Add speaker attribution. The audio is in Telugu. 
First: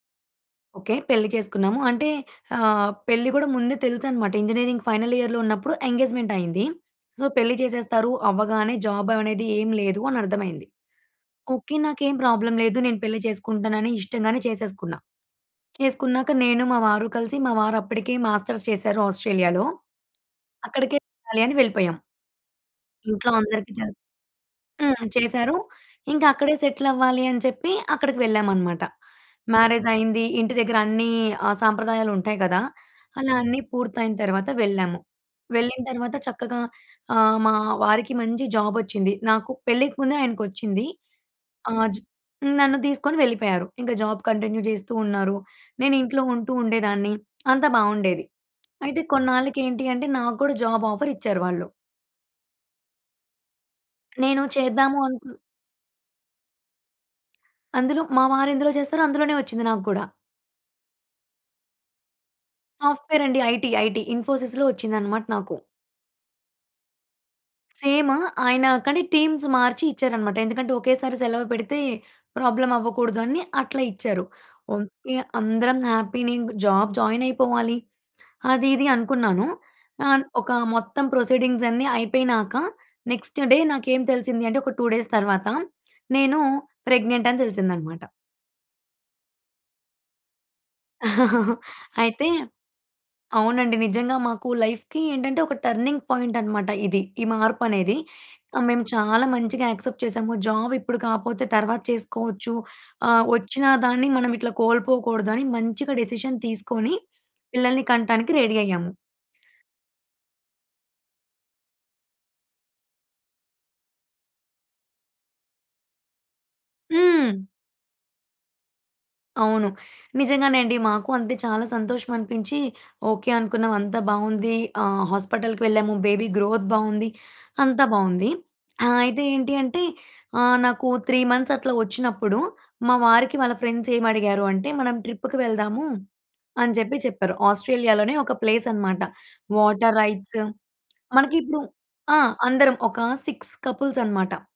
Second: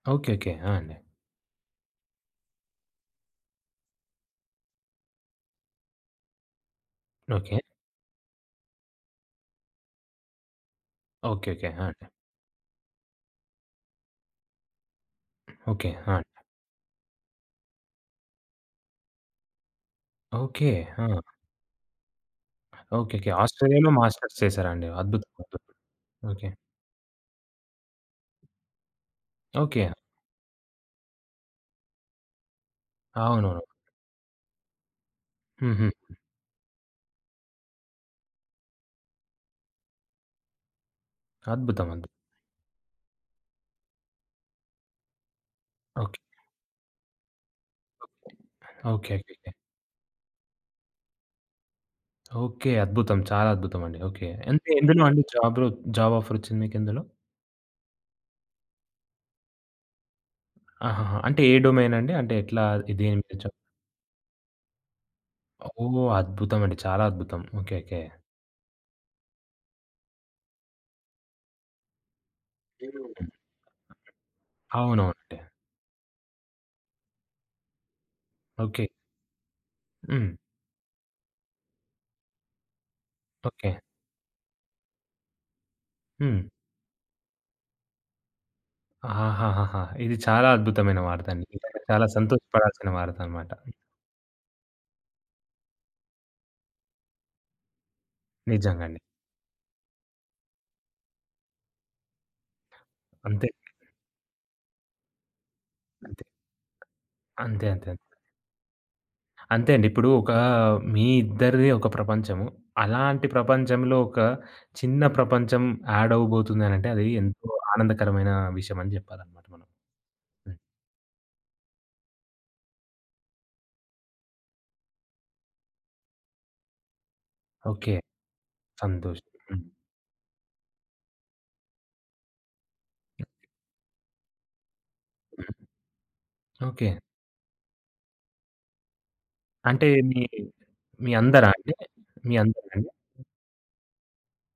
Speaker 1: ఓకే. ఓకే. ఆ! అండి.
Speaker 2: ఓకే. పెళ్లి చేసుకున్నాము. అంటే ఆహ్, పెళ్లి గూడా ముందే తెలుసనమాట. ఇంజినీరింగ్ ఫైనల్ ఇయర్‌లో ఉన్నప్పుడు ఎంగేజ్‌మెంటయింది. సో, పెళ్లి
Speaker 1: ఓకే.
Speaker 2: చేసేస్తారు అవ్వగానే, జాబవనేది ఏమి లేదు అనర్థమయింది.
Speaker 1: ఓకే. ఓకే.
Speaker 2: ఓకే.
Speaker 1: ఆ! అండి.
Speaker 2: నాకేం ప్రాబ్లమ్ లేదు. నేను పెళ్లి చేసుకుంటానని ఇష్టంగానే చేసేసుకున్నా.
Speaker 1: ఓకే. ఆ! అండి.
Speaker 2: చేసుకున్నాక నేను, మా వారు కలిసి మా వారప్పడికే మాస్టర్స్ చేశారు ఆస్ట్రేలియాలో.
Speaker 1: ఓకే.
Speaker 2: అక్కడికే
Speaker 1: ఆ!
Speaker 2: వెళ్ళాలి అని వెళ్ళిపోయాం.
Speaker 1: ఓకేకే.
Speaker 2: ఇంట్లో అందరికి
Speaker 1: ఆస్ట్రేలియాలో
Speaker 2: తెలుసు.
Speaker 1: మాస్టర్స్ చేశారా అండి?
Speaker 2: హ్మ్. ఆహ్,
Speaker 1: అద్భుతం.
Speaker 2: చేశారు.
Speaker 1: అద్భుతం.
Speaker 2: ఇంక
Speaker 1: ఓకే.
Speaker 2: అక్కడే సెటిలవ్వాలి అని చెప్పి, అక్కడికి వెళ్ళామనమాట.
Speaker 1: ఓకే.
Speaker 2: మ్యారేజయింది. ఇంటి దెగ్గరన్నీ ఆహ్, సాంప్రదాయాలుంటాయి గదా! అలా అన్నీ
Speaker 1: అవునవును.
Speaker 2: పూర్తయిన తర్వాత వెళ్ళాము. వెళ్ళిన
Speaker 1: హుహు.
Speaker 2: తర్వాత చక్కగా ఆహ్, మా వారికి మంచి జాబొచ్చింది. నాకు పెళ్ళికి ముందే ఆయనకొచ్చింది. ఆహ్, జ్
Speaker 1: అద్భుతమండి.
Speaker 2: నన్ను దీసుకొని వెళ్ళిపోయారు. ఇంగ జాబ్ కంటిన్యూ జేస్తూ ఉన్నారు. నేను
Speaker 1: ఓకే.
Speaker 2: ఇంట్లో ఉంటూ ఉండేదాన్ని. అంతా బావుండేది. అయితే,
Speaker 1: ఓకే. ఓకేకే.
Speaker 2: కొన్నాళ్ళకి ఏంటి అంటే, నాకు కూడా జాబాఫరిచ్చారు వాళ్ళు.
Speaker 1: ఓకే. అద్భుతం. చాలా అద్భుతమండి. ఓకే.
Speaker 2: నేను
Speaker 1: అంటే,
Speaker 2: చేద్దాము
Speaker 1: ఎందులో అండి
Speaker 2: అనుకున్
Speaker 1: జాబు? జాబాఫరొచ్చింది మీకెందులో?
Speaker 2: అందులో మా వారెందులో జేస్తారో అందులోనే ఒచ్చింది నాకు గూడా.
Speaker 1: ఆహాహ! అంటే ఏ డొమైనండి? అంటే, ఎట్లా ఎ దేని మీద
Speaker 2: సాఫ్ట్‌వెరండి.
Speaker 1: జ
Speaker 2: ఐటీ. ఐటీ. ఇన్‌ఫో‌సీస్‌లో ఒచ్చిందనమాట నాకు.
Speaker 1: ఒ ఓహ్! అద్భుతమండి. చాలా అద్భుతం. ఓకేకే.
Speaker 2: సేమ్. ఆయన కానీ, టీమ్స్ మార్చి ఇచ్చారనమాట. ఎందుకంటే, ఒకేసారి సెలవ పెడితే
Speaker 1: మీరు
Speaker 2: ప్రాబ్లమవ్వకూడదు
Speaker 1: హ్మ్.
Speaker 2: అని అట్లా ఇచ్చారు. ఓకే.
Speaker 1: అవునవునండి.
Speaker 2: అందరం హ్యాపీనే ఇంగ జాబ్ జాయినయిపోవాలి, అది,
Speaker 1: ఓకే.
Speaker 2: ఇది అనుకున్నాను. ఆహ్,
Speaker 1: హ్మ్.
Speaker 2: ఒకా మొత్తం ప్రొసీడింగ్సన్ని అయిపోయినాక, నెక్స్ట్ డే
Speaker 1: ఓకే.
Speaker 2: నాకేం తెలిసింది అంటే, ఒక 2 డేస్ తర్వాత నేనూ
Speaker 1: హ్మ్.
Speaker 2: ప్రెగ్నెంటని తెలిసిందనమాట.
Speaker 1: ఆహాహాహాహా! ఇది చాలా అద్భుతమైన వార్తండి. చాలా
Speaker 2: అయితే
Speaker 1: సంతోష పడాల్సిన వార్తనమాట.
Speaker 2: అవునండి. నిజ్జంగా మాకు లైఫ్‌కి ఏంటంటే, ఒక టర్నింగ్ పాయింటనమాట ఇది. ఈ మార్పనేది. ఆహ్, మేము
Speaker 1: నిజంగండి.
Speaker 2: చాలా మంచిగా యాక్సెప్ట్ చేశాము. జాబిప్పుడు కాపోతే తర్వాత చేసుకోవచ్చు, ఆహ్,
Speaker 1: అంతే.
Speaker 2: ఒచ్చిన దాన్ని మనమిట్లా కోల్పోకూడదని మంచిగా
Speaker 1: అంతే.
Speaker 2: డెసిషన్ తీసుకోని,
Speaker 1: అంతే.
Speaker 2: పిల్లలని
Speaker 1: అంతే.
Speaker 2: కంటానికి రెడీ అయ్యాము.
Speaker 1: అంతే అండి. ఇప్పుడు ఒకా మీ ఇద్దరిది ఒక ప్రపంచము. అలాంటి ప్రపంచంలో, ఒక చిన్న ప్రపంచం యాడవ్వబోతుంది అనంటే, అదీ
Speaker 2: హ్మ్.
Speaker 1: ఎంతో ఆనందకరమైన విషయమని చెప్పాలనమాట మనం.
Speaker 2: అవును. నిజంగానే
Speaker 1: హ్మ్.
Speaker 2: అండి. మాకు అంతే. చాలా సంతోషమనిపించి, ఓకే అనుకున్నాం. అంతా బావుంది. ఆహ్, హాస్పిటల్‌కి వెళ్ళాము. బేబీ గ్రోత్ బావుంది. అంతా
Speaker 1: ఓకే.
Speaker 2: బావుంది. ఆహ్, అయితే
Speaker 1: సంతోషం.
Speaker 2: ఏంటి
Speaker 1: హ్మ్.
Speaker 2: అంటే, ఆహ్, నాకూ 3 మంత్సట్లా ఒచ్చినప్పుడు, మా వారికి వాళ్ళ ఫ్రెండ్సేమడిగారు అంటే, మనం ట్రిప్పుకి
Speaker 1: హ్మ్,
Speaker 2: వెళ్దాము
Speaker 1: హ్మ్.
Speaker 2: అని
Speaker 1: ఓకే.
Speaker 2: జెప్పి చెప్పారు. ఆస్ట్రేలియాలోనే ఒక ప్లేసనమాట.
Speaker 1: అంటే
Speaker 2: వాటర్
Speaker 1: మీ
Speaker 2: రైట్స్.
Speaker 1: మీ
Speaker 2: మనకి
Speaker 1: అందరా
Speaker 2: ఇప్పుడు
Speaker 1: అండి?
Speaker 2: ఆ!
Speaker 1: మీ
Speaker 2: అందరం
Speaker 1: అందరాండి?
Speaker 2: ఒకా 6 కపుల్సనమాట.